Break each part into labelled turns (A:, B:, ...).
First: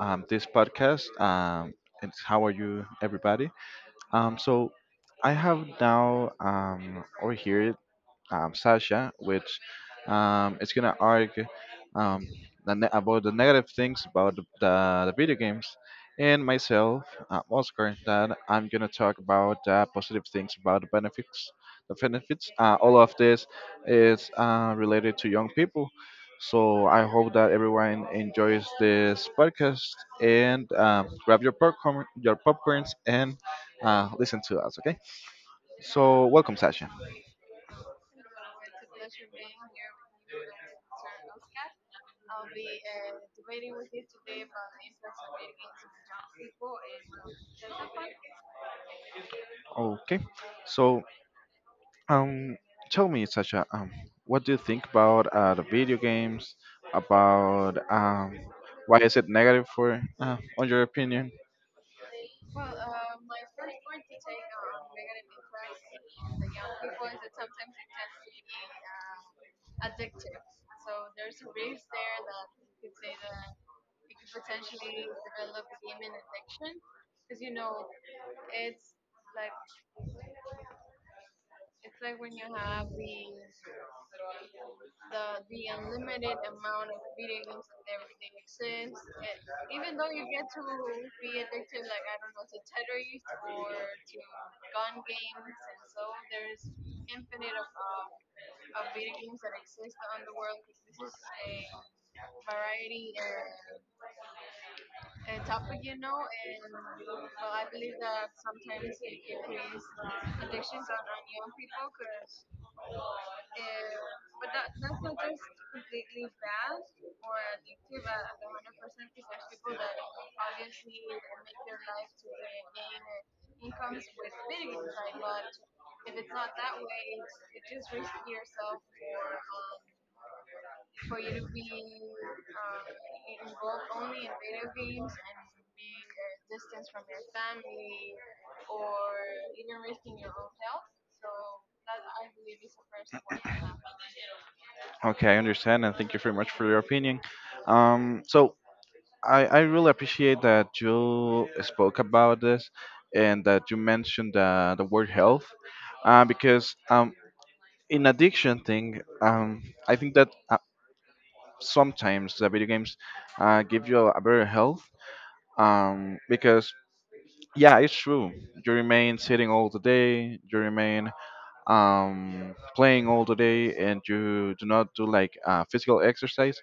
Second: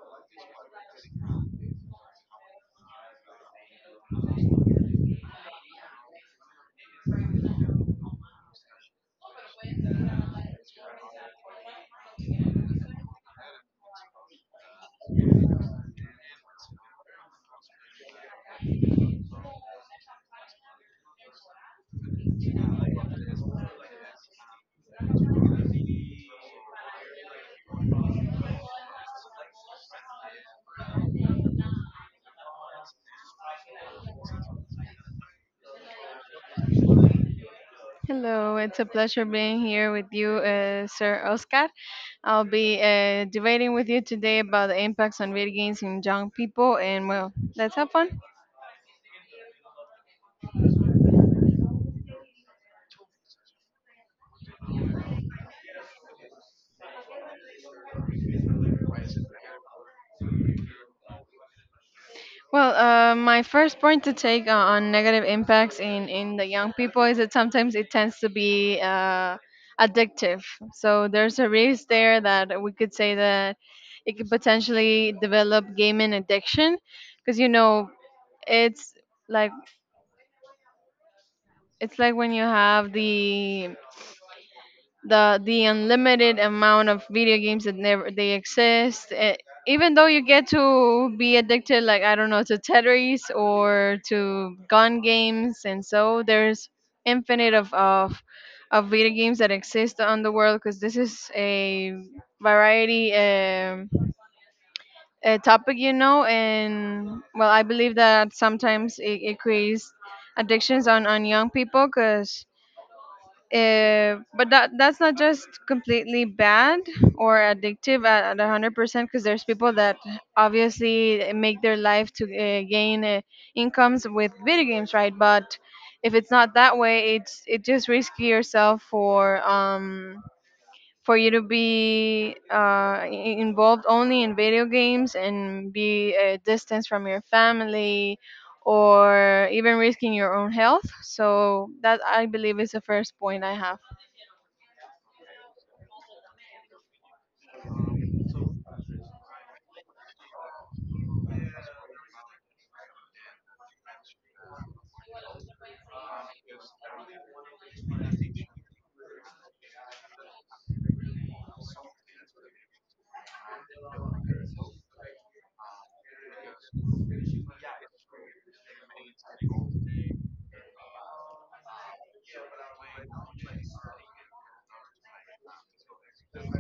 A: this podcast. It's How are you, everybody? So I have now over here Sasha, which is gonna argue um, about the negative things about the video games, and myself, Oscar, that I'm gonna talk about positive things about the benefits. The benefits. All of this is related to young people. So I hope that everyone enjoys this podcast and grab your popcorn, your popcorns, and listen to us. Okay. So welcome, Sasha.
B: Hello, it's a pleasure being here with you, Sir Oscar. I'll be debating with you today about the impacts on video games in young people, and well, let's have fun.
A: Okay. So Um, Tell me, Sasha, what do you think about the video games? About why is it negative for, on your opinion?
B: Well, my first point to take on negative impacts in the young people is that sometimes it tends to be addictive. So there's a risk there that we could say that it could potentially develop gaming addiction, because you know it's like it's like when you have the unlimited amount of video games that never they exist even though you get to be addicted, like I don't know, to Tetris or to gun games. And so there's infinite of video games that exist on the world because this is a variety, a topic, you know. And well, I believe that sometimes it creates addictions on young people because but that's not just completely bad or addictive at 100% because there's people that obviously make their life to gain incomes with video games, right? But if it's not that way, it's, it just risky yourself for you to be involved only in video games and be distanced from your family or even risking your own health. So that I believe is the first point I have.
A: Okay, I understand, and thank you very much for your opinion. So I really appreciate that you spoke about this and that you mentioned the word health, because in addiction thing, I think that sometimes the video games give you a better health because yeah, it's true, you remain sitting all the day, you remain playing all the day, and you do not do like physical exercise,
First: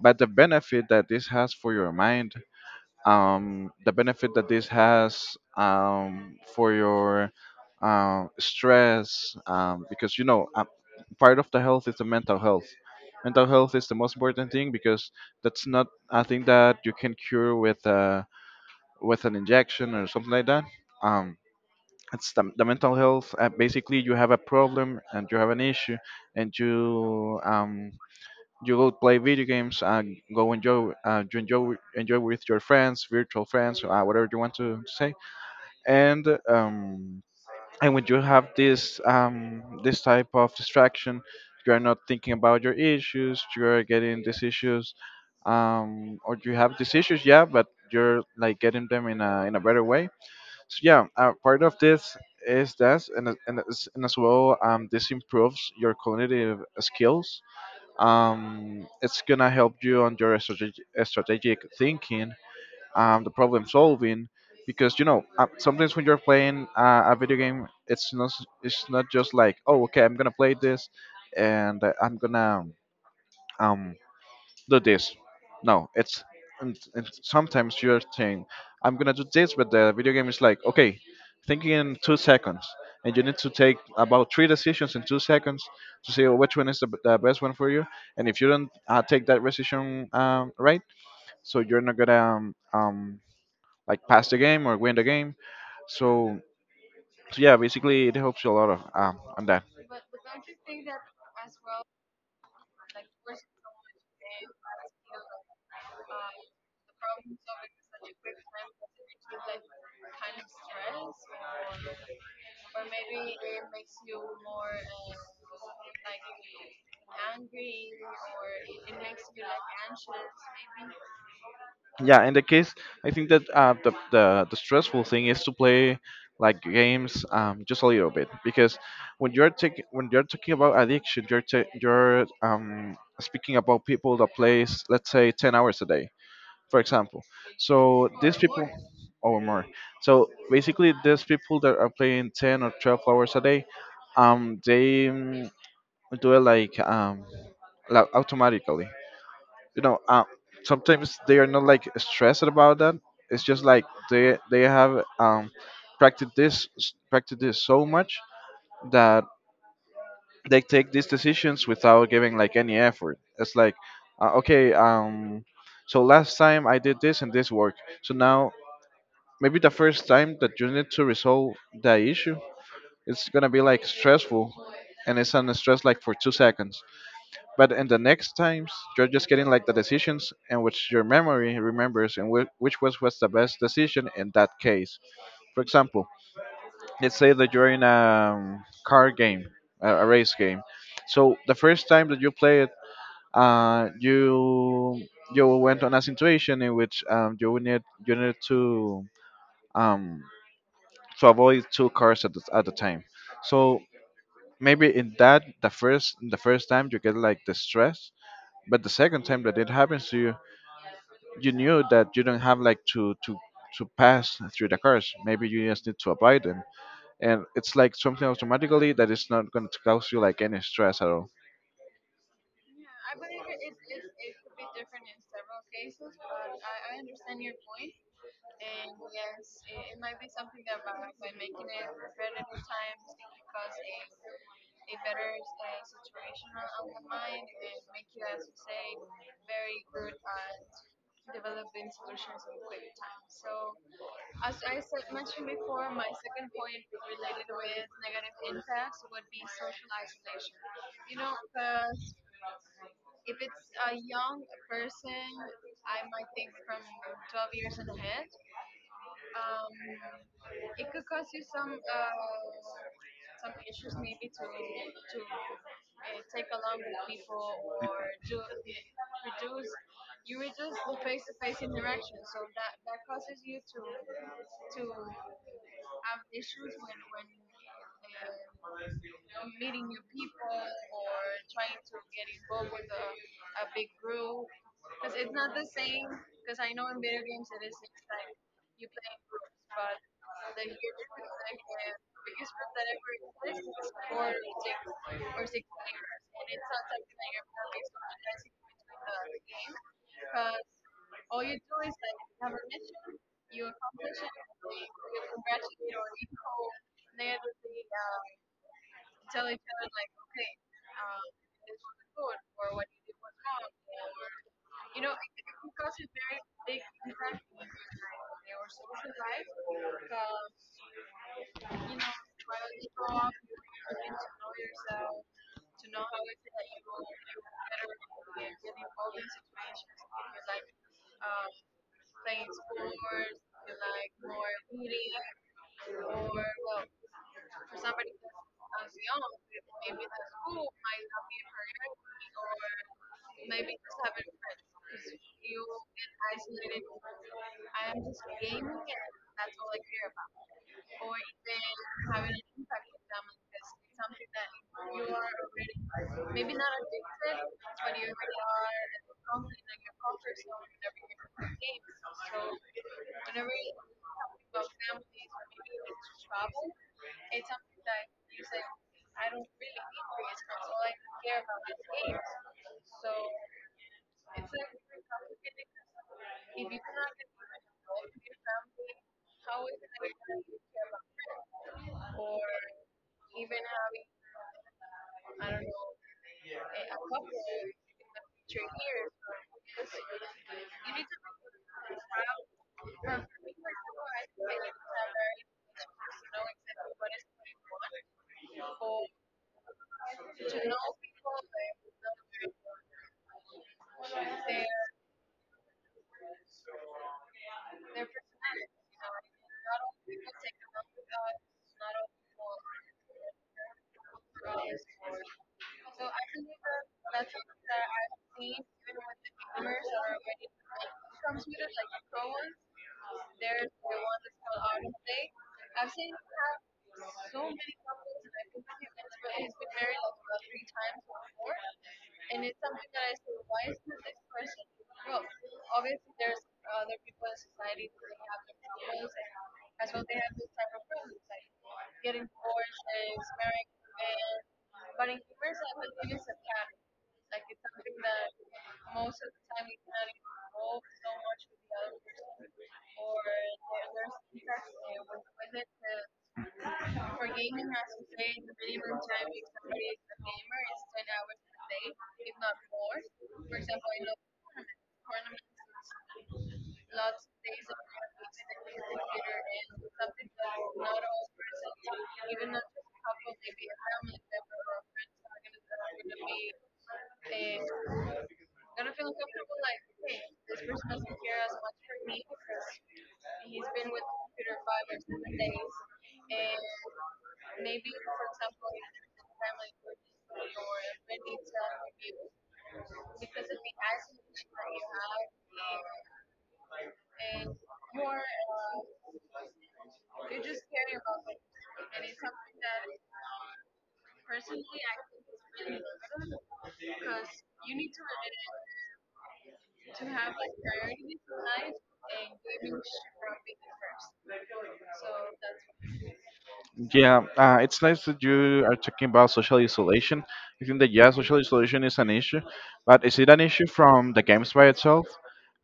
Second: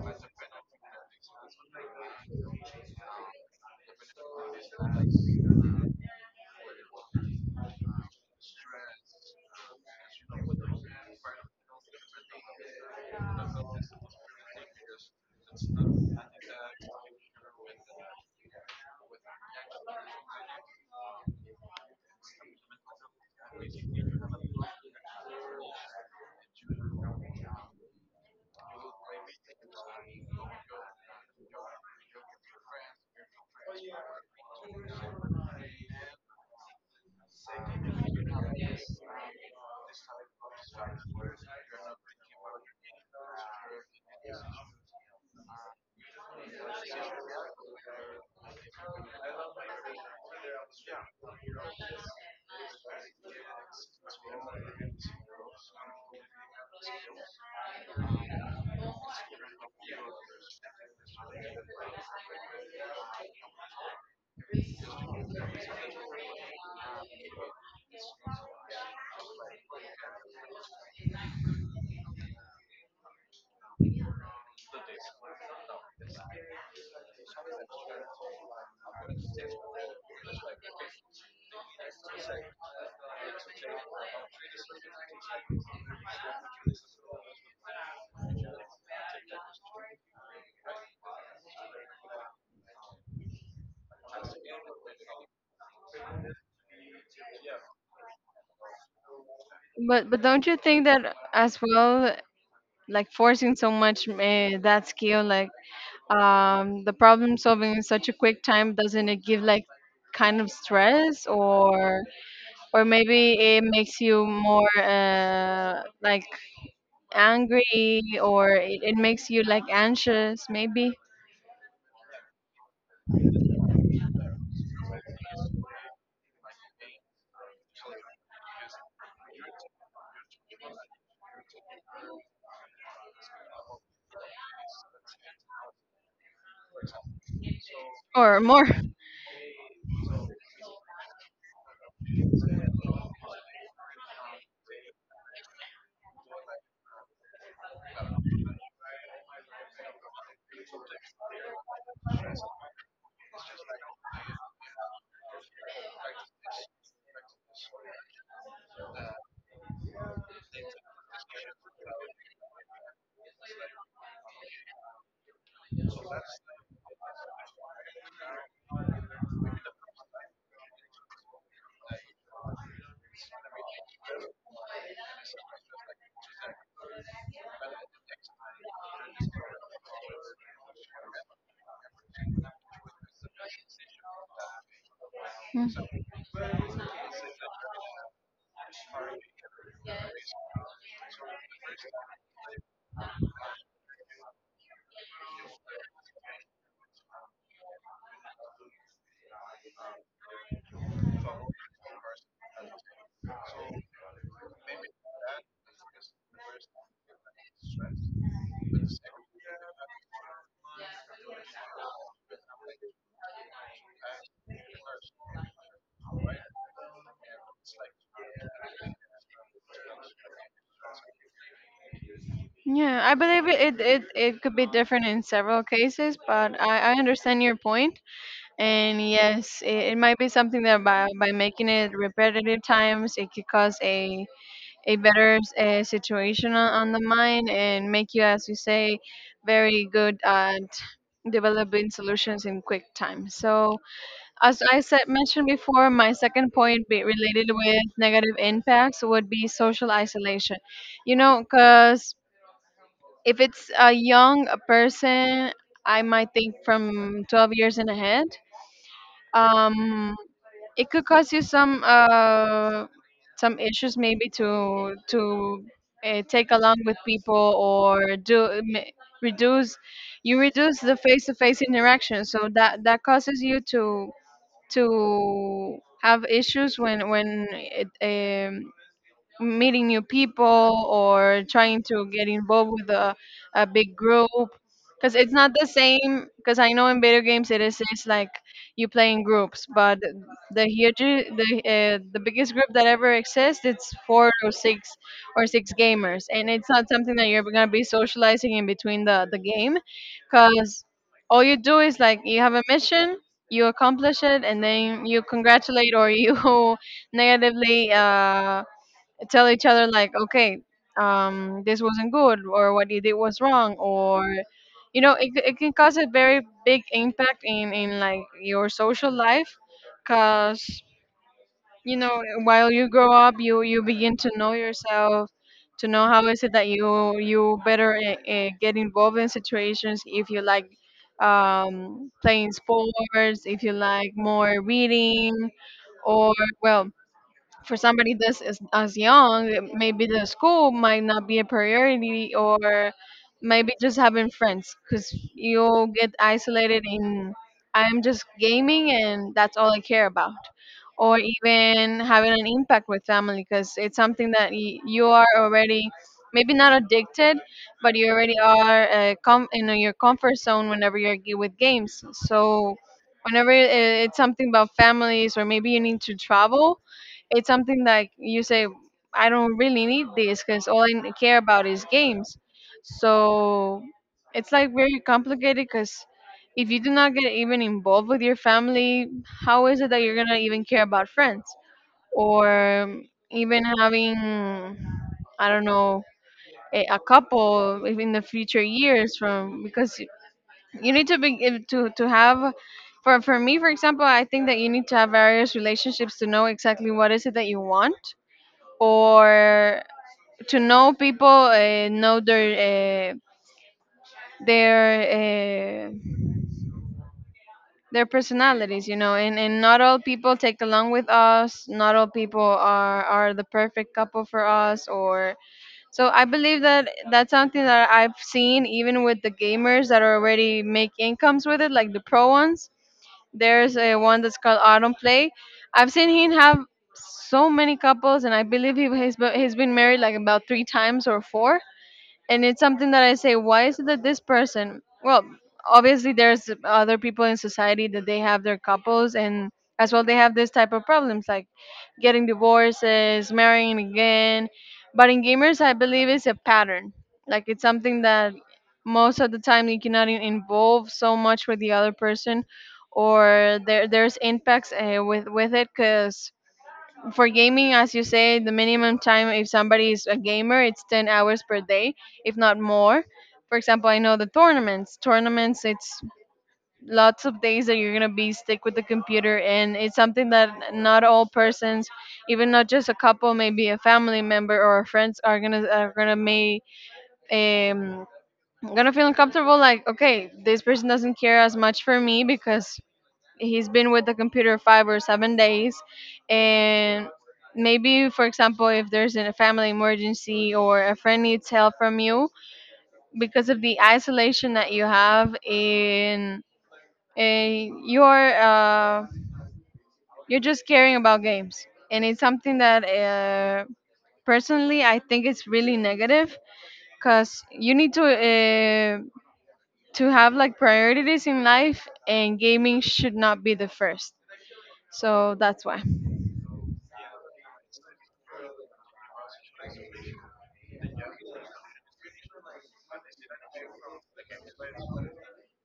A: but the benefit that this has for your mind, the benefit that this has for your stress, because you know part of the health is the mental health. Mental health is the most important thing because that's not a thing that you can cure with an injection or something like that. um, it's the mental health. Basically, you have a problem and you have an issue, and you you go play video games and go enjoy, you enjoy with your friends, virtual friends, whatever you want to say. and um and when you have this type of distraction, you are not thinking about your issues. You are getting these issues, or you have these issues, yeah, but you're like getting them in a better way. So yeah, part of this is that, and as well, this improves your cognitive skills. It's gonna help you on your strategic thinking, the problem solving, because you know sometimes when you're playing a video game, it's not just like, oh okay, I'm gonna play this, and I'm gonna um do this. No, it's and sometimes you're saying, I'm gonna do this, but the video game is like, okay, thinking in 2 seconds, and you need to take about three decisions in 2 seconds to see which one is the best one for you. And if you don't take that decision right, so you're not gonna like pass the game or win the game. So, so yeah, basically it helps you a lot of on that.
B: But don't you think that as well, like forcing so much, that skill, like the problem solving in such a quick time, doesn't it give like kind of stress, or maybe it makes you more, like angry, or it makes you like anxious maybe?
A: Yeah, in the case, I think that the stressful thing is to play like games just a little bit, because when you're talking about addiction, you're speaking about people that plays, let's say, 10 hours a day, for example. So these
B: Or
A: people
B: more.
A: or more. So basically, these people that are playing 10 or 12 hours a day, um, they mm, do it like automatically, you know. Sometimes they are not like stressed about that. It's just like they have practiced this, practiced this so much that they take these decisions without giving like any effort. It's like okay, so last time I did this and this worked, so now maybe the first time that you need to resolve the issue, it's gonna be like stressful, and it's on stress like for 2 seconds. But in the next times, you're just getting like the decisions in which your memory remembers and which was the best decision in that case. For
B: Mm.
A: example, let's say that you're in a car game, a race game. So the first time that you play it, uh, you you went on a situation in which you need um, to avoid two cars at at the time. So maybe in that the first, the first time you get like the stress, but the second time that it happens to you, you knew that you don't have to pass through the course. Maybe you just need to apply them, and it's like something automatically that is not going to cause you like any stress at all.
B: Yeah, I believe it could be different in several cases, but I understand your point. And yes, it might be something that by making it repetitive times, it could cause a better situation on the mind and make you, as you say, very good at developing solutions in quick time. So, as I said, mentioned before, my second point be related with negative impacts would be social isolation. You know, because if it's a young person, I might think from 12 years and ahead. Um, it could cause you some issues maybe to take along with people, or do reduce, you reduce the face-to-face interaction, so that that causes you to have issues when it, meeting new people or trying to get involved with a big group, because it's not the same. Because I know in video games it is, it's like you play in groups, but the huge, the biggest group that ever exists, it's four or six gamers. And it's not something that you're going to be socializing in between the game, because all you do is like you have a mission, you accomplish it, and then you congratulate or you negatively, tell each other like, okay, this wasn't good, or what you did was wrong. Or you know, it can cause a very big impact in like your social life, because you know, while you grow up you you begin to know yourself, to know how is it that you better get involved in situations, if you like playing sports, if you like more reading, or well, for somebody that's as young, maybe the school might not be a priority, or maybe just having friends, because you'll get isolated in I'm just gaming and that's all I care about. Or even having an impact with family because it's something that you are already maybe not addicted, but you already are in your comfort zone whenever you're with games. So, whenever it's something about families, or maybe you need to travel, it's something like you say, I don't really need this because all I care about is games. So it's like very complicated because if you do not get even involved with your family, how is it that you're gonna even care about friends, or even having, I don't know, a couple if in the future years from, because you need to be, to have, for me for example, I think that you need to have various relationships to know exactly what is it that you want, or to know people, know their uh, their personalities, you know. And not all people take along with us. Not all people are the perfect couple for us. Or so I believe that that's something that I've seen even with the gamers that already make incomes with it, like the pro ones. There's a one that's called Autumn Play. I've seen him have so many couples, and I believe he's been married like about three times or four, and it's something that I say, why is it that this person? Well, obviously there's other people in society that they have their couples, and as well they have this type of problems like getting divorces, marrying again. But in gamers, I believe it's a pattern. Like it's something that most of the time you cannot involve so much with the other person, or there there's impacts, with it, because for gaming, as you say, the minimum time if somebody is a gamer, it's 10 hours per day, if not more. For example, I know the tournaments. Tournaments, it's lots of days that you're gonna be stick with the computer, and it's something that not all persons, even not just a couple, maybe a family member or friends, are gonna, are gonna may um gonna feel uncomfortable. Like, okay, this person doesn't care as much for me because he's been with the computer 5 or 7 days. And maybe for example, if there's a family emergency or a friend needs help from you because of the isolation that you have in, eh, you're uh, you're just caring about games, and it's something that personally I think it's really negative, because you need to have like priorities in life, and gaming should not be the first. So that's why.
A: Yeah, it's nice that you are talking about social isolation. I think that, yeah, social isolation is an issue, but is it an issue from the games by itself?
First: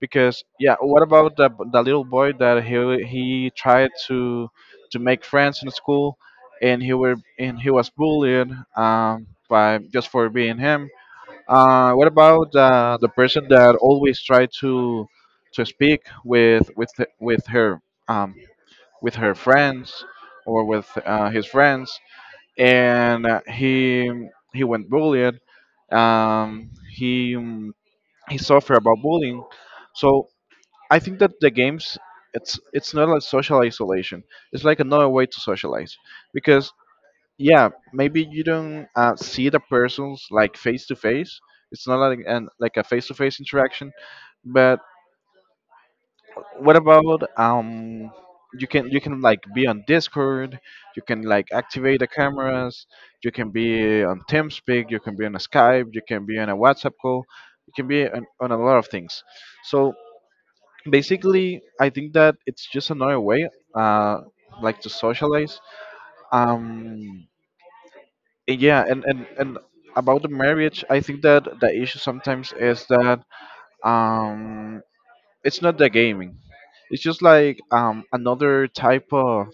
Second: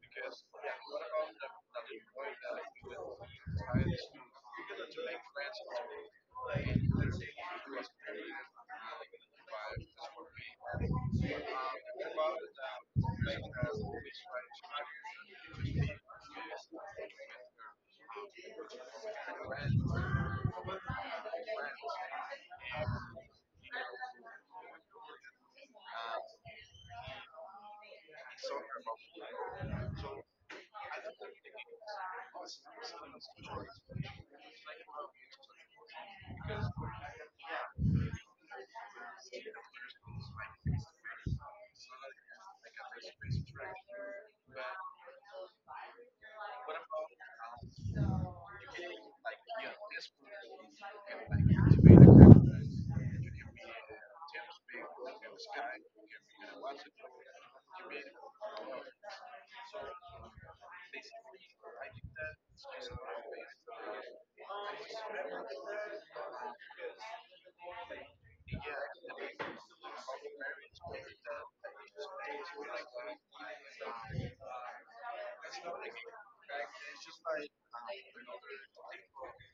A: Because yeah, what about the little boy that he tried to make friends in school, and he were and he was bullied by just for being him? What about the person that always try to speak with her, um, with her friends or with his friends, and he went bullied. Um, he um, he suffered about bullying. So I think that the games, it's not like social isolation. It's like another way to socialize, because yeah, maybe you don't see the persons like face to face. It's not like an like a face to face interaction, but what about you can like be on Discord, you can like activate the cameras, you can be on TeamSpeak, you can be on a Skype, you can be on a WhatsApp call, you can be on a lot of things. So basically, I think that it's just another way uh like to socialize. um yeah, and about the marriage, I think that the issue sometimes is that um it's not the gaming, it's just like another type of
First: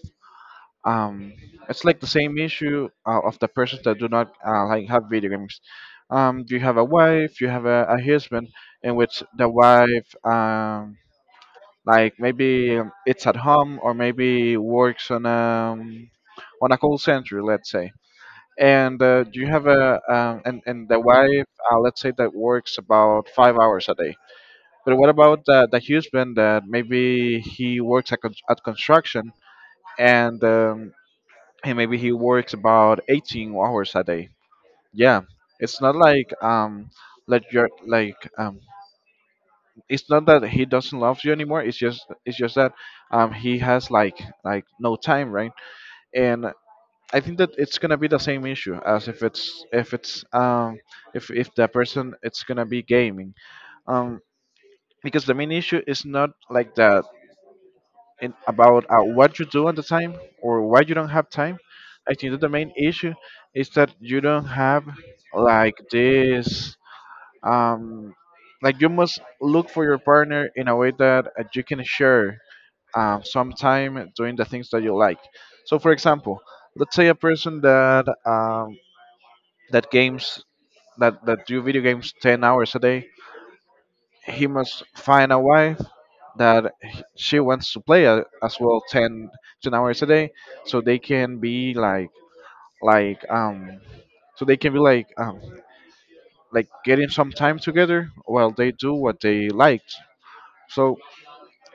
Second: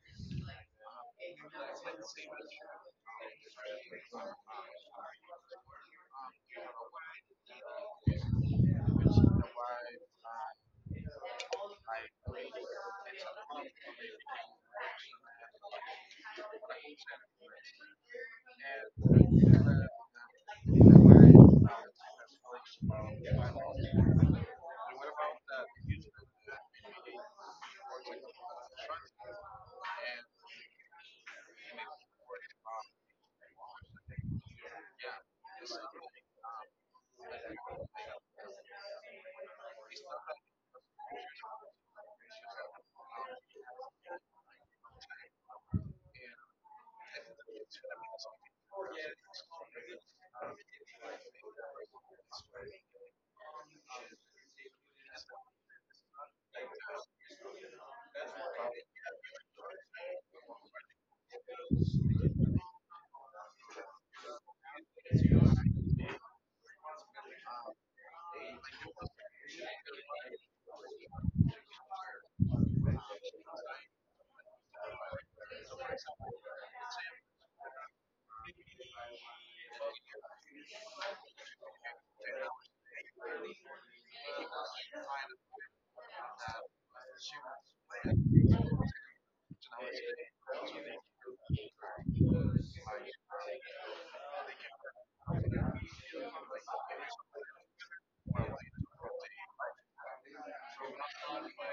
A: um it's like the same issue of the persons that do not like have video games. You have a wife, you have a husband, in which the wife like maybe it's at home or maybe works on a call center, let's say, and you have a and the wife? Let's say that works about 5 hours a day. But what about the husband that maybe he works at, at construction, and um, and maybe he works about 18 hours a day? Yeah, it's not like you're like it's not that he doesn't love you anymore. It's just, it's just that he has like no time, right? And I think that it's gonna be the same issue as if it's if the person it's gonna be gaming, um because the main issue is not like that in about what you do at the time or why you don't have time. I think that the main issue is that you don't have like this um like you must look for your partner in a way that you can share some time doing the things that you like. So for example, let's say a person that um that games, that do video games 10 hours a day, he must find a wife that she wants to play a, as well, 10 10 hours a day, so they can be like like um so they can be like getting some time together while they do what they liked. So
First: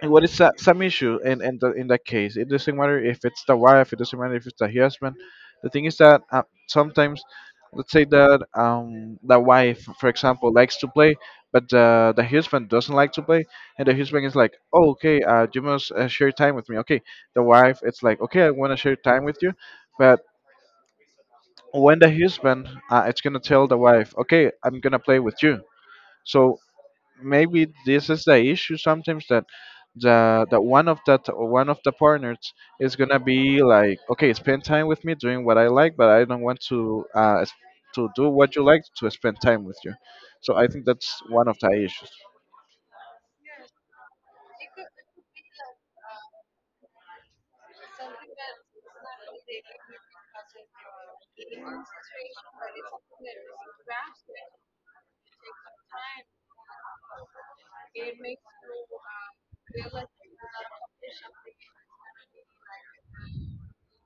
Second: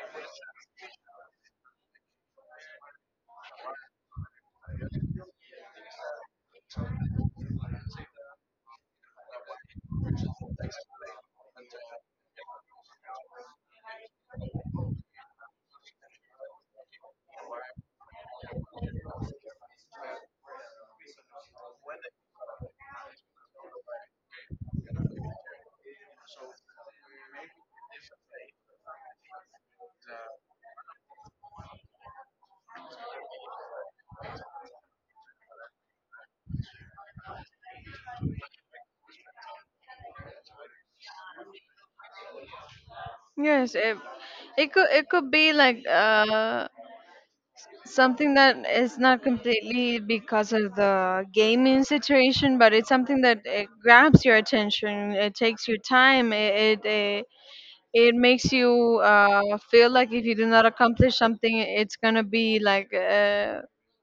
A: And what is some issue in in that case? It doesn't matter if it's the wife. It doesn't matter if it's the husband. The thing is that sometimes, let's say that the wife, for example, likes to play, but the husband doesn't like to play, and the husband is like, oh okay, you must share time with me. Okay, the wife, it's like, okay, I want to share time with you, but when the husband, it's gonna tell the wife, okay, I'm gonna play with you. So maybe this is the issue sometimes that the that one of the partners is gonna be like, okay, spend time with me doing what I like, but I don't want to to do what you like, to spend time with you. So I think that's one of the issues.
B: Yes, it could, it could be like, something that is not completely because of the gaming situation, but it's something that it grabs your attention. It takes your time. It makes you feel like if you do not accomplish something, it's gonna be like,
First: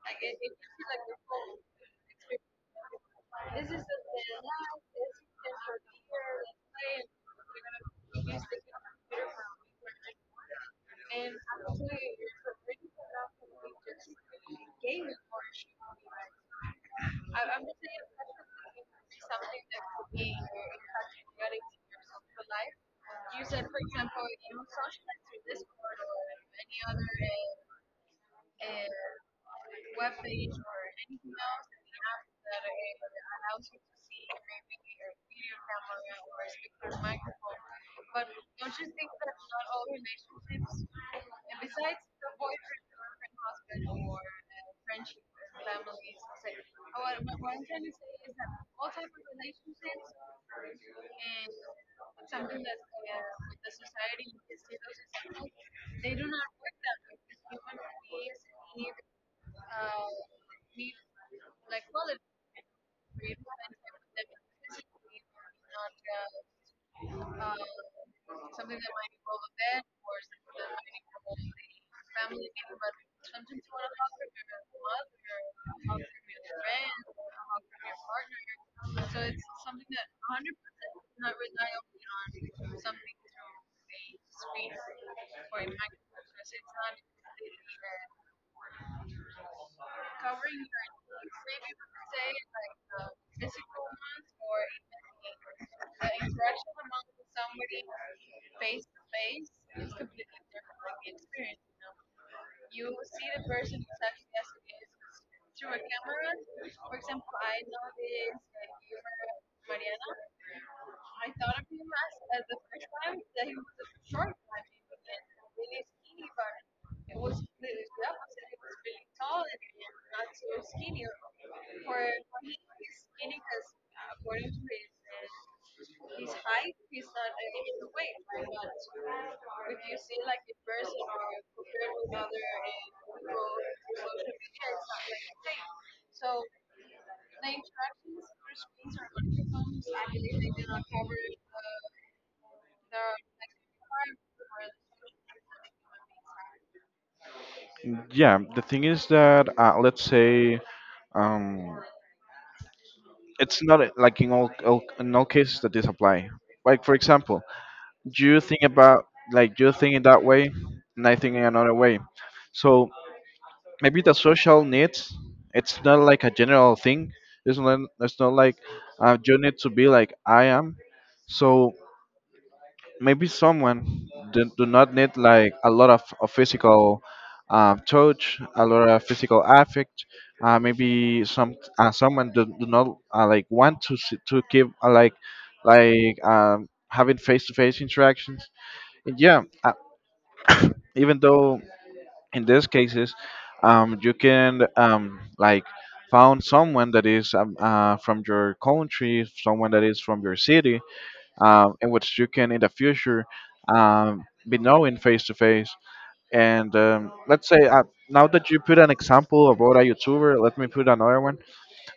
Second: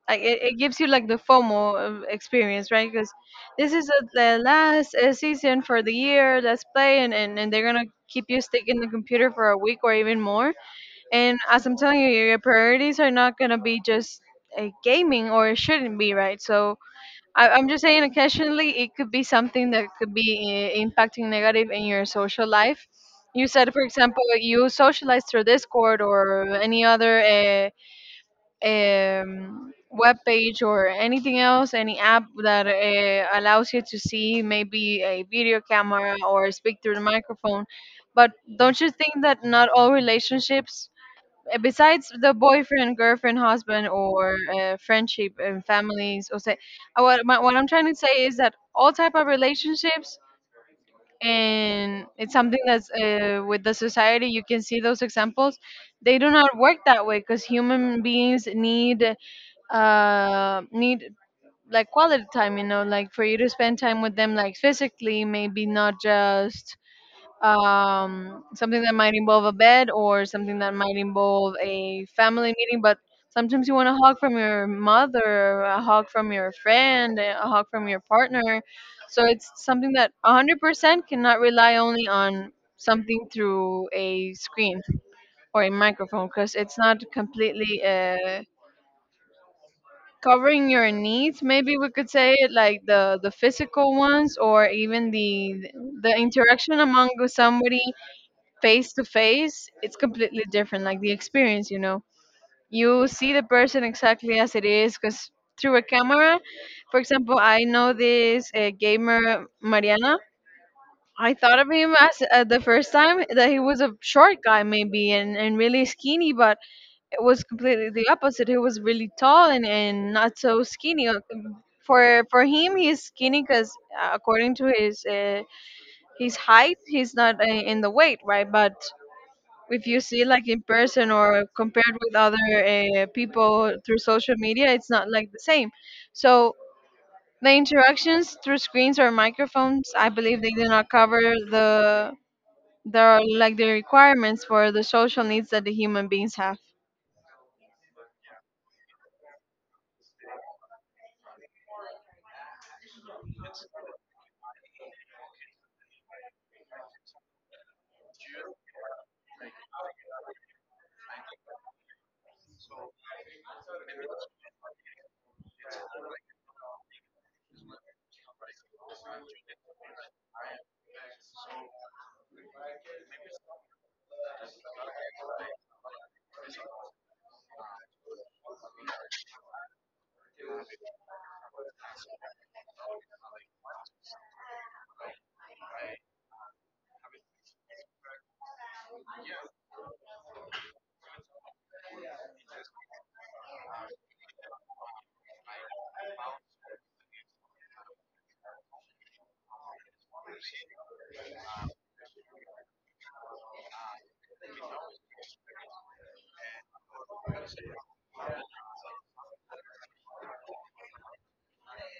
B: like it gives you like the FOMO of experience, right? Because this is the last season for the year. Let's play, and they're gonna keep you stuck in the computer for a week or even more. And as I'm telling you, your priorities are not gonna be just gaming, or it shouldn't be, right? So I'm just saying, occasionally it could be something that could be impacting negative in your social life. You said, for example, you socialize through Discord or any other web page or anything else, any app that allows you to see maybe a video camera or speak through the microphone. But don't you think that not all relationships, besides the boyfriend, girlfriend, husband, or friendship and families, or say, what, my, what I'm trying to say is that all type of relationships, and it's something that's, with the society. You can see those examples. They do not work that way because human beings need uh, need like quality time. You know, like for you to spend time with them, like physically, maybe not just something that might involve a bed or something that might involve a family meeting. But sometimes you want a hug from your mother, a hug from your friend, a hug from your partner. So it's something that 100% cannot rely only on something through a screen or a microphone, because it's not completely covering your needs. Maybe we could say it like the physical ones, or even the interaction among somebody face to face, it's completely different. Like the experience, you know, you see the person exactly as it is, because through a camera, for example, I know this gamer Mariana. I thought of him as the first time that he was a short guy, maybe, and really skinny, but it was completely the opposite. He was really tall and not so skinny. For him, he's skinny because according to his height, he's not in the weight, right? But if you see like in person or compared with other people through social media, it's not like the same. So the interactions through screens or microphones, I believe they do not cover the the requirements for the social needs that the human beings have.
A: Yeah, the thing is that let's say um it's not like in all cases that this apply. Like for example, you think about, like, you think in that way and I think in another way. So maybe the social needs, it's not like a general thing. It's not like, you need to be like I am. So maybe someone do not need like a lot of physical touch, a lot of physical affect. Uh, maybe someone do not like want to see, to keep like, having face-to-face interactions. And yeah, uh, even though in these cases, you can, like, found someone that is from your country, someone that is from your city, in which you can in the future be knowing face to face. And let's say, now that you put an example about a YouTuber, let me put another one.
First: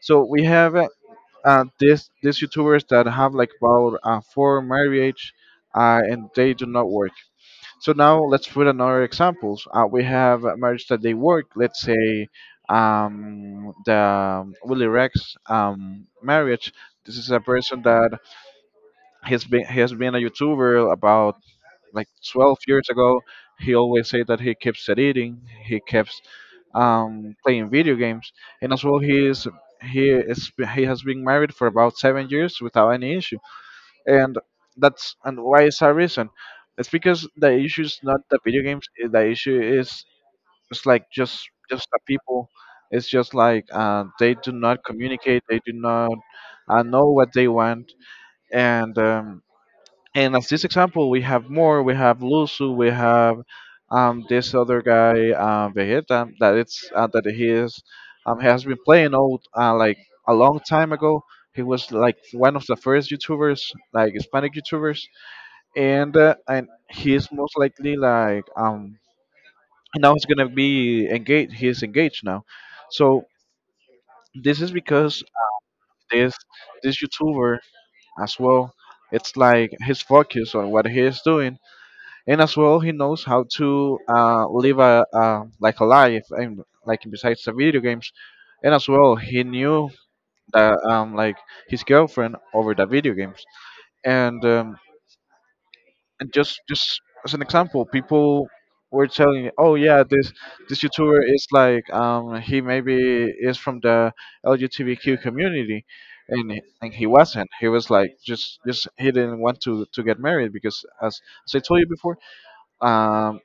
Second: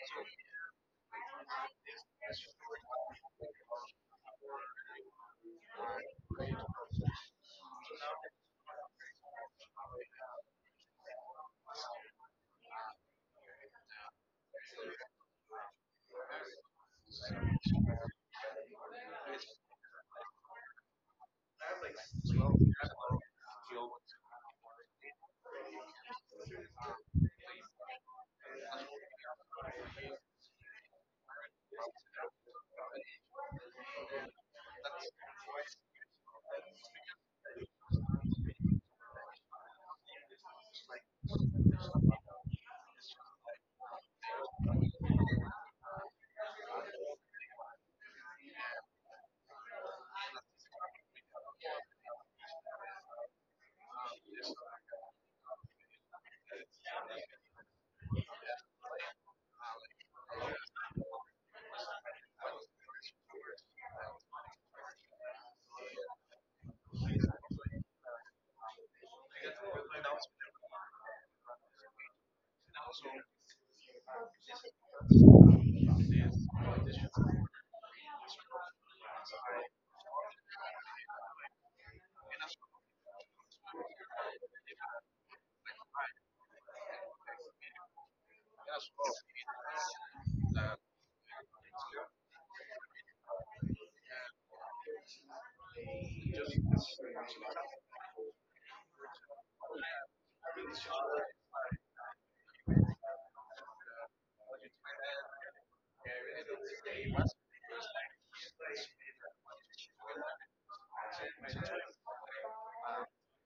A: So we have this these YouTubers that have like about four marriage, and they do not work. So now let's put another examples. We have a marriage that they work. Let's say, the Willie Rex marriage. This is a person that has been a YouTuber about like 12 years ago. He always say that he keeps editing. He keeps playing video games, and as well he has been married for about 7 years without any issue. And that's, and why is that reason? It's because the issue is not the video games, the issue is, it's like just, the people. It's just like, they do not communicate, they do not know what they want. And and as this example we have more. We have lusu, we have, this other guy, vegeta, that it's that he is, has been playing old, like, a long time ago. He was like one of the first youtubers, like hispanic youtubers. And he's most likely like, now he's gonna be engaged. He's engaged now. So this is because this this YouTuber as well, it's like his focus on what he is doing, and as well he knows how to live a, like, a life, and, like, besides the video games. And as well he knew that, like, his girlfriend over the video games. And. Um, and just as an example, people were telling, me, oh yeah, this YouTuber is like, he maybe is from the LGBTQ community. And he wasn't. He was like just he didn't want to get married because, as I told you before, um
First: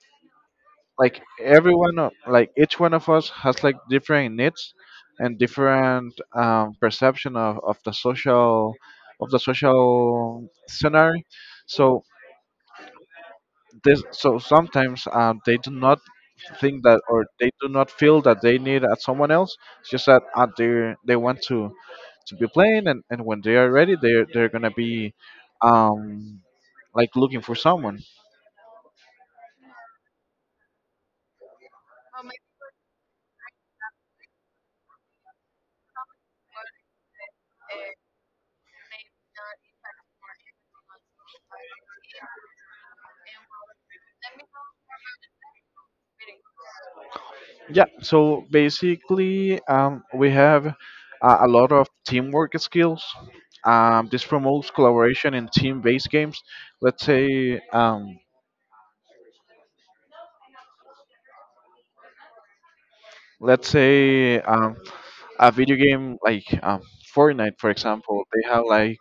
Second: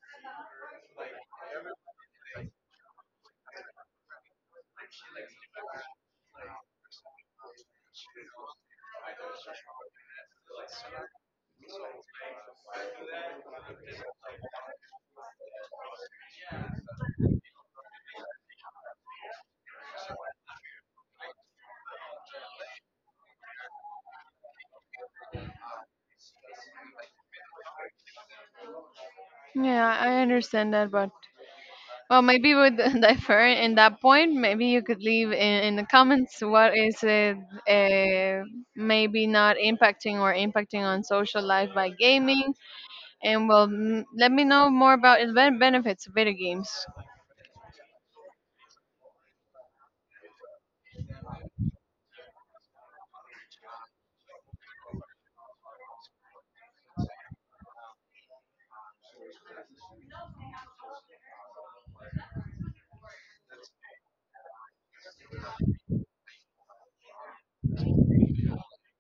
A: like, everyone, like, each one of us has like different needs and different, perception of the social, of the social scenario. So this so sometimes, they do not think that, or they do not feel that they need, someone else. It's just that, they, want to be playing, and when they are ready, they're gonna be, um like, looking for someone.
B: Yeah, I understand that, but well, maybe we would differ in that point. Maybe you could leave in the comments what is it, uh, maybe not impacting or impacting on social life by gaming. And well, let me know more about the benefits of video games.
A: Yeah, so basically, we have, a lot of teamwork skills. This promotes collaboration in team-based games. Let's say, let's say um a video game like, Fortnite, for example. They have like,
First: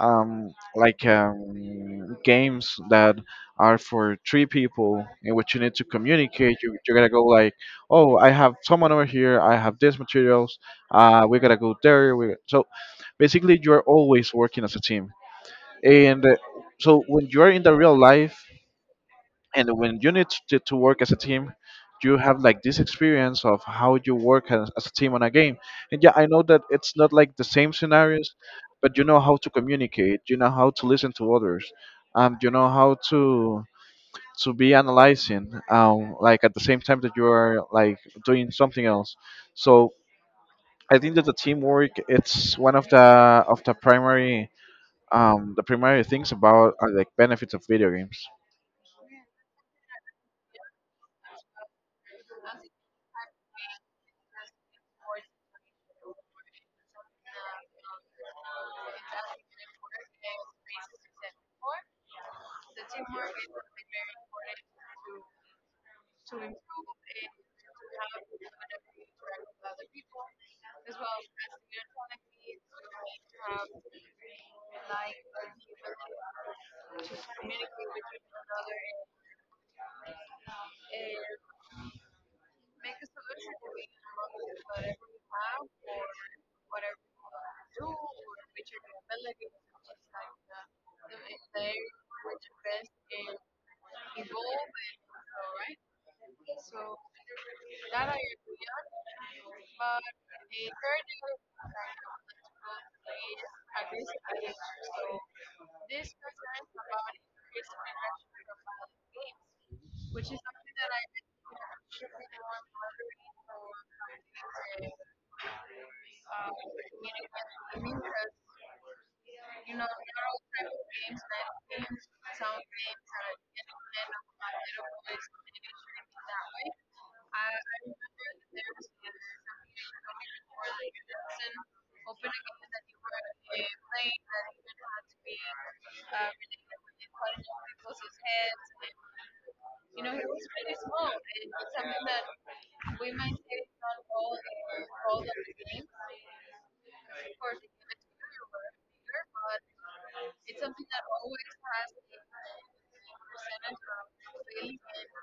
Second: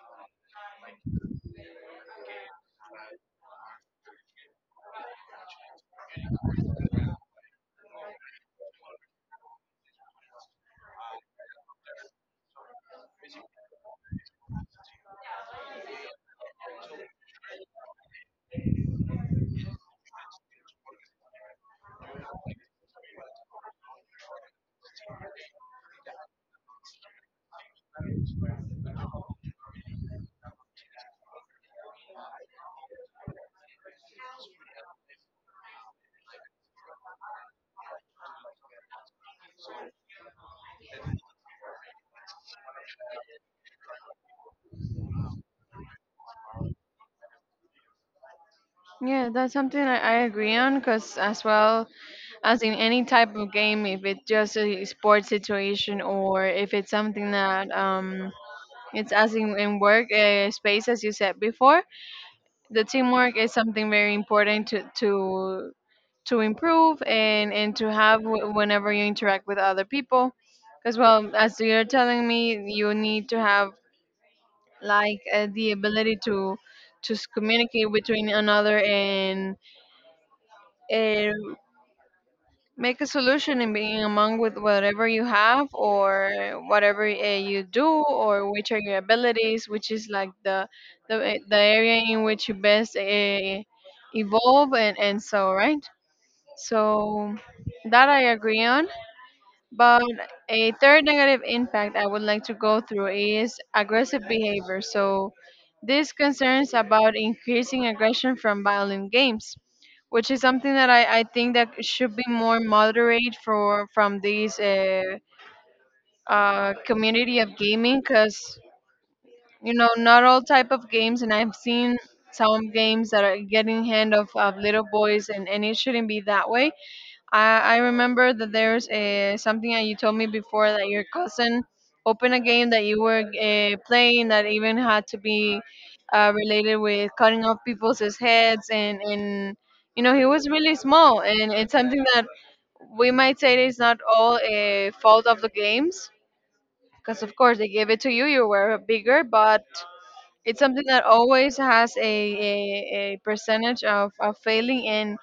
A: games that are for three people in which you need to communicate. You, gotta go like, oh, I have someone over here. I have these materials. We gotta go there. We so basically you are always working as a team. And so when you are in the real life, and when you need to work as a team, you have like this experience of how you work as a team on a game. And yeah, I know that it's not like the same scenarios, but you know how to communicate, you know how to listen to others, you know how to be analyzing, like, at the same time that you are like doing something else. So I think that the teamwork, it's one of the, of the primary, the primary things about, like, benefits of video games.
B: Yeah, that's something I agree on because, as well as in any type of game, if it's just a sports situation or if it's something that it's as in work space, as you said before, the teamwork is something very important to improve and to have whenever you interact with other people. Because well, as you're telling me, you need to have like the ability to communicate between another and uh, make a solution in being among with whatever you have or whatever you do, or which are your abilities, which is like the the area in which you best evolve, and so, right? So that I agree on. But a third negative impact I would like to go through is aggressive behavior. So this concerns about increasing aggression from violent games, which is something that I think that should be more moderate for from this community of gaming, because you know, not all type of games, and I've seen some games that are getting hand of little boys, and it shouldn't be that way. I remember that there's a, something that you told me before, that your cousin opened a game that you were playing that even had to be related with cutting off people's heads, and you know, he was really small, and it's something that we might say it's not all a fault of the games, because of course they gave it to you, you were bigger, but it's something that always has a percentage of failing and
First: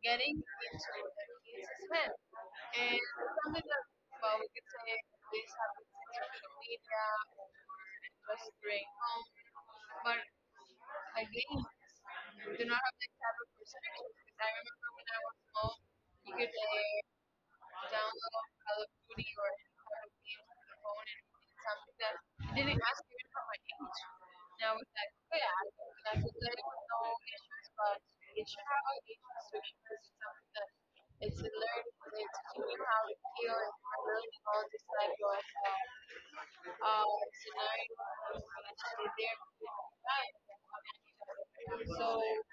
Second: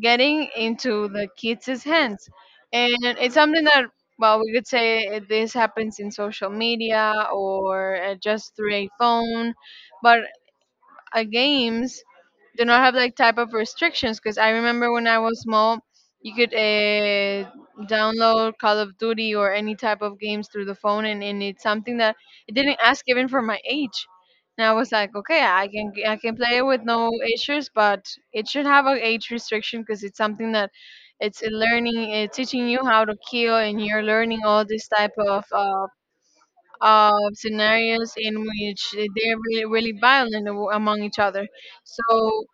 B: getting into the kids' hands. And it's something that, well, we could say this happens in social media or just through a phone, but games do not have like type of restrictions, because I remember when I was small, you could download Call of Duty or any type of games through the phone, and it's something that it didn't ask even for my age, and I was like, okay, I can, I can play it with no issues. But it should have an age restriction, because it's something that it's a learning, it's teaching you how to kill, and you're learning all this type of scenarios in which they're really, really violent among each other. So,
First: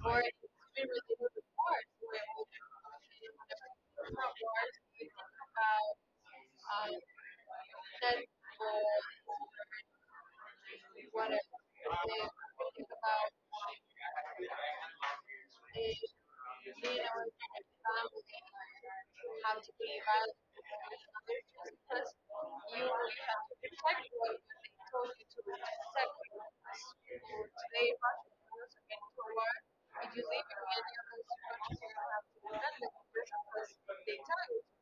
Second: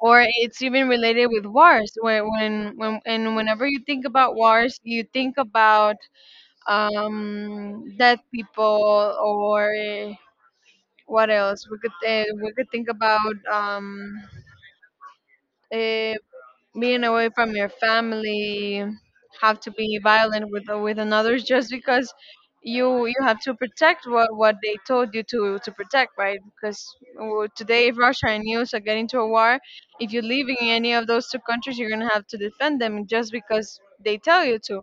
B: or it's even related with wars. When and whenever you think about wars, you think about dead people, or what else? We could think about eh, being away from your family, have to be violent with another just because you have to protect what they told you to protect, right? Because today, if Russia and US are getting into a war, if you're leaving any of those two countries, you're gonna have to defend them just because they tell you to.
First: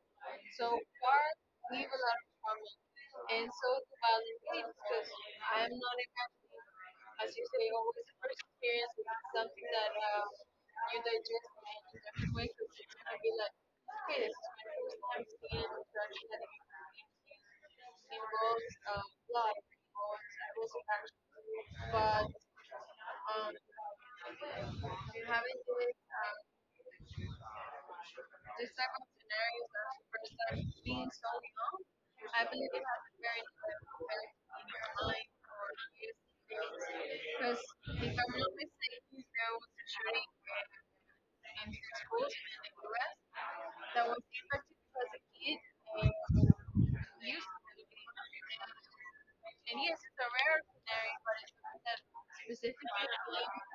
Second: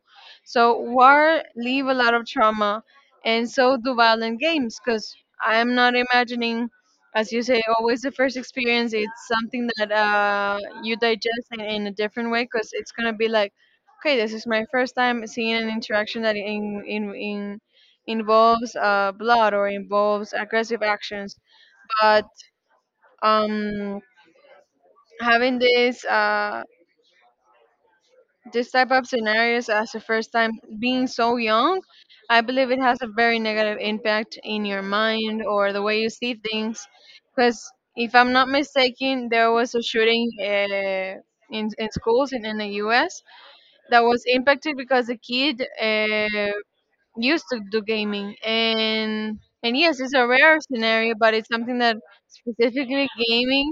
B: So war leave a lot of trauma, and so do violent games. Because I am not imagining, as you say, always the first experience. It's something that you digest in a different way, because it's gonna be like, okay, this is my first time seeing an interaction that in involves blood or involves aggressive actions. But um, having this this type of scenarios as a first time, being so young, I believe it has a very negative impact in your mind or the way you see things. Because if I'm not mistaken, there was a shooting in schools in the US, that was impacted because a kid used to do gaming, and yes, it's a rare scenario, but it's something that specifically gaming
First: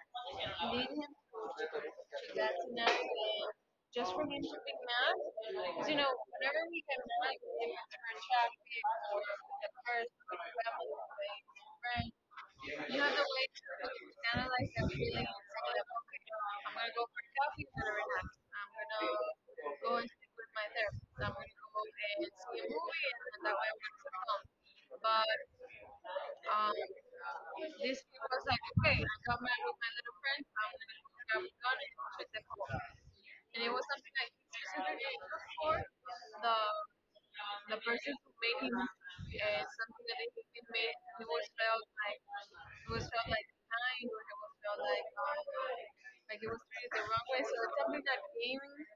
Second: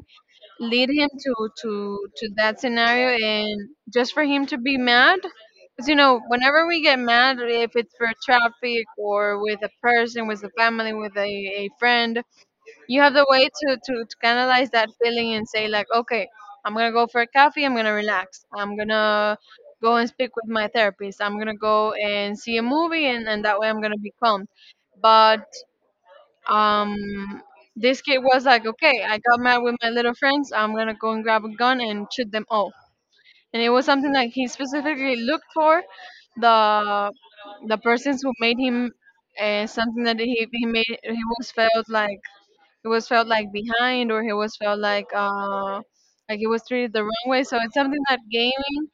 B: lead him to that scenario, and just for him to be mad. Because you know, whenever we get mad, if it's for traffic or with a person, with a family, with a friend, you have the way to, to canalize that feeling and say like, okay, I'm gonna go for a coffee, I'm gonna relax, I'm gonna go and speak with my therapist, I'm gonna go and see a movie, and that way I'm gonna be calm. But um, this kid was like, okay, I got mad with my little friends. I'm gonna go and grab a gun and shoot them all. And it was something that he specifically looked for the the persons who made him something that he was felt like, he was felt like behind, or he was felt like like he was treated the wrong way. So it's something that gaming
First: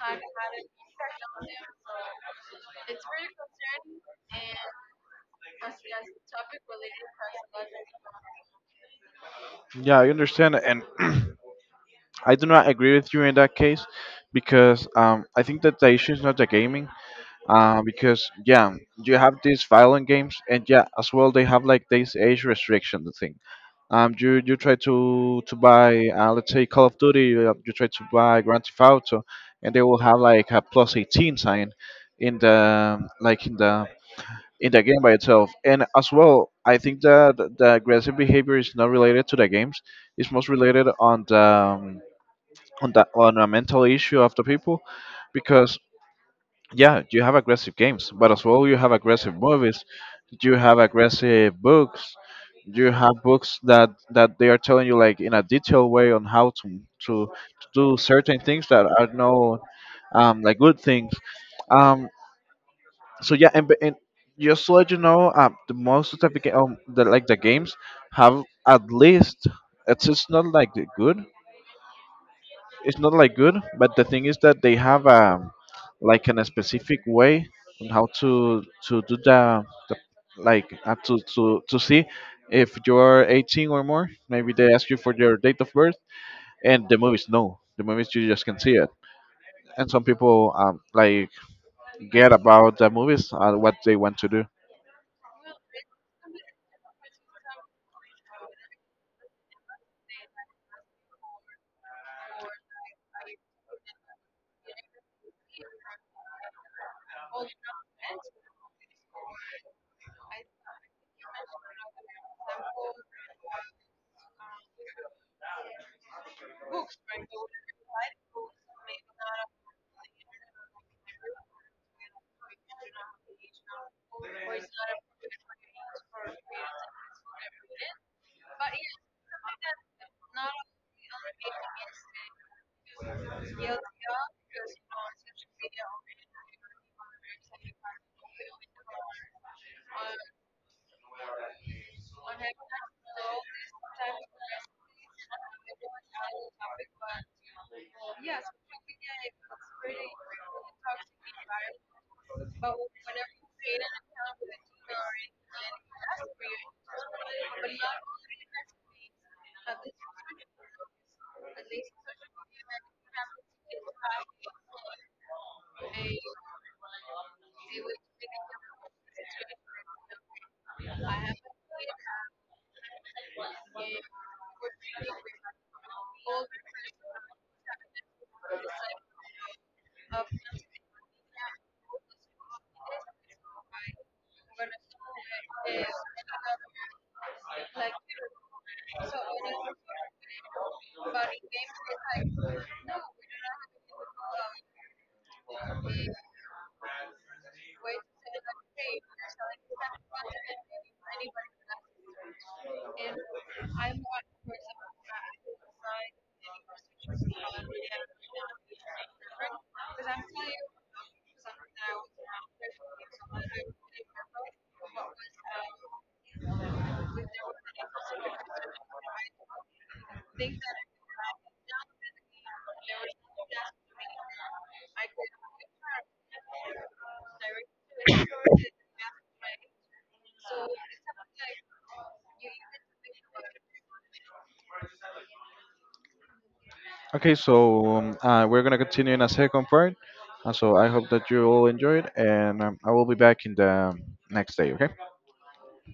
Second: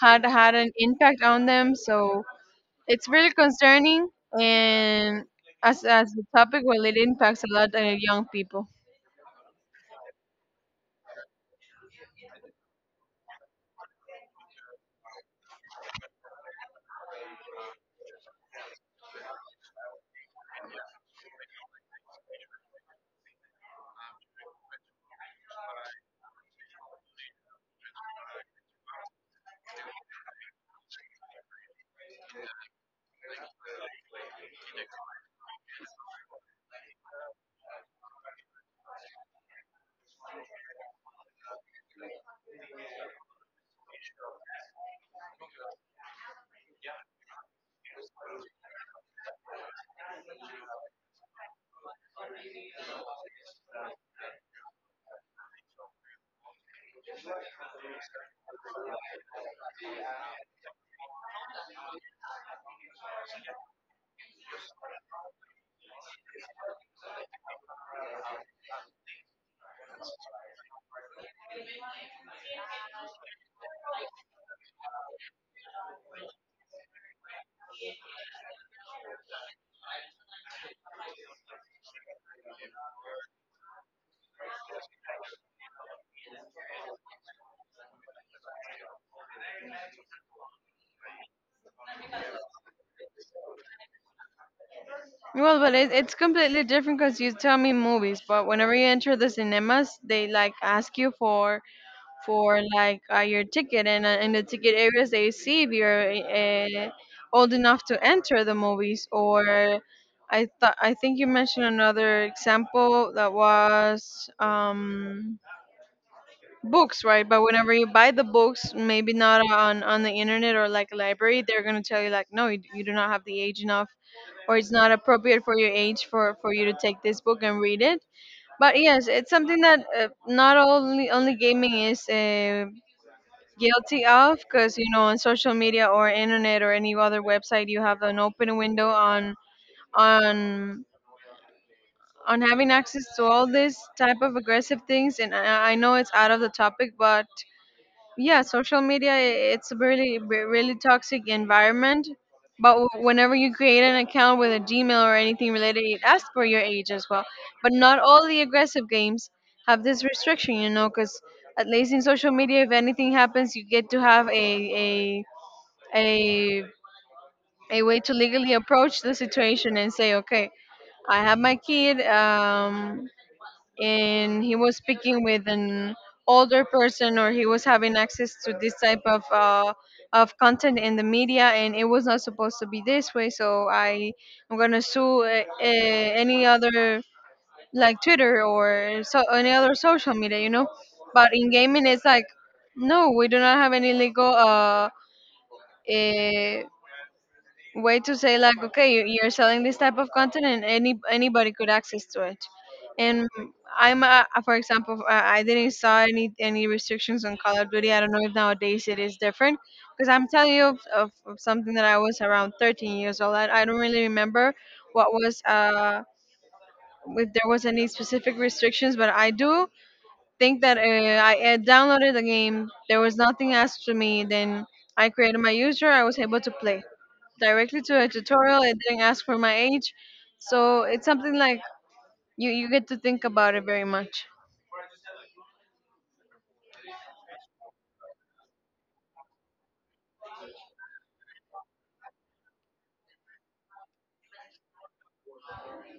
B: had an impact on them. So it's really concerning, and as the topic, well, it impacts a lot of young people.
A: Yeah, I understand, and I do not agree with you in that case, because, I think that the issue is not the gaming. Because yeah, you have these violent games, and yeah, as well they have like this age restriction thing. You, try to buy, let's say Call of Duty, you try to buy Grand Theft Auto, and they will have like a plus 18 sign in the, like in the, in the game by itself. And as well, I think that the aggressive behavior is not related to the games; it's most related on the, on a mental issue of the people, because yeah, you have aggressive games, but as well you have aggressive movies, you have aggressive books. You have books that, they are telling you, like, in a detailed way on how to, to, to do certain things that are no, like, good things. Um so yeah. And just to let you know, the most of the, the like the games have at least, it's not like the good, it's not like good, but the thing is that they have a, like an a specific way on how to do the, like, to see if you're 18 or more. Maybe they ask you for your date of birth, and the movies no, the movies you just can see it. And some people, like, get about the movies, what they want to do.
B: Well, but it, it's completely different, because you tell me movies, but whenever you enter the cinemas, they like ask you for like your ticket, and in the ticket areas they see if you're old enough to enter the movies. Or I thought, I think you mentioned another example that was, books, right? But whenever you buy the books, maybe not on on the internet or like a library, they're gonna tell you like, no, you do not have the age enough, or it's not appropriate for your age for you to take this book and read it. But yes, it's something that not only only gaming is guilty of, because you know, on social media or internet or any other website, you have an open window on on having access to all this type of aggressive things. And I know it's out of the topic, but yeah, social media it's a really really toxic environment. But whenever you create an account with a Gmail or anything related, it asks for your age as well. But not all the aggressive games have this restriction, you know, because at least in social media, if anything happens, you get to have a a a way to legally approach the situation and say, okay, I have my kid, and he was speaking with an older person, or he was having access to this type of content in the media, and it was not supposed to be this way, so I am going to sue any other like Twitter or so, any other social media, you know. But in gaming it's like, no, we do not have any legal uh way to say like, okay, you- you're selling this type of content, and any anybody could access to it. And I'm for example, I didn't saw any restrictions on Call of Duty. I don't know if nowadays it is different, because I'm telling you of something that I was around 13 years old. I don't really remember what was uh, if there was any specific restrictions. But I do think that I downloaded the game. There was nothing asked to me. Then I created my user. I was able to play directly to a tutorial. It didn't ask for my age, so it's something like you get to think about it very much.
A: Okay, so, we're gonna continue in a second part. So I hope that you all enjoyed, and, I will be back in the next day. Okay,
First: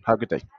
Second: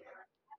A: have a good day.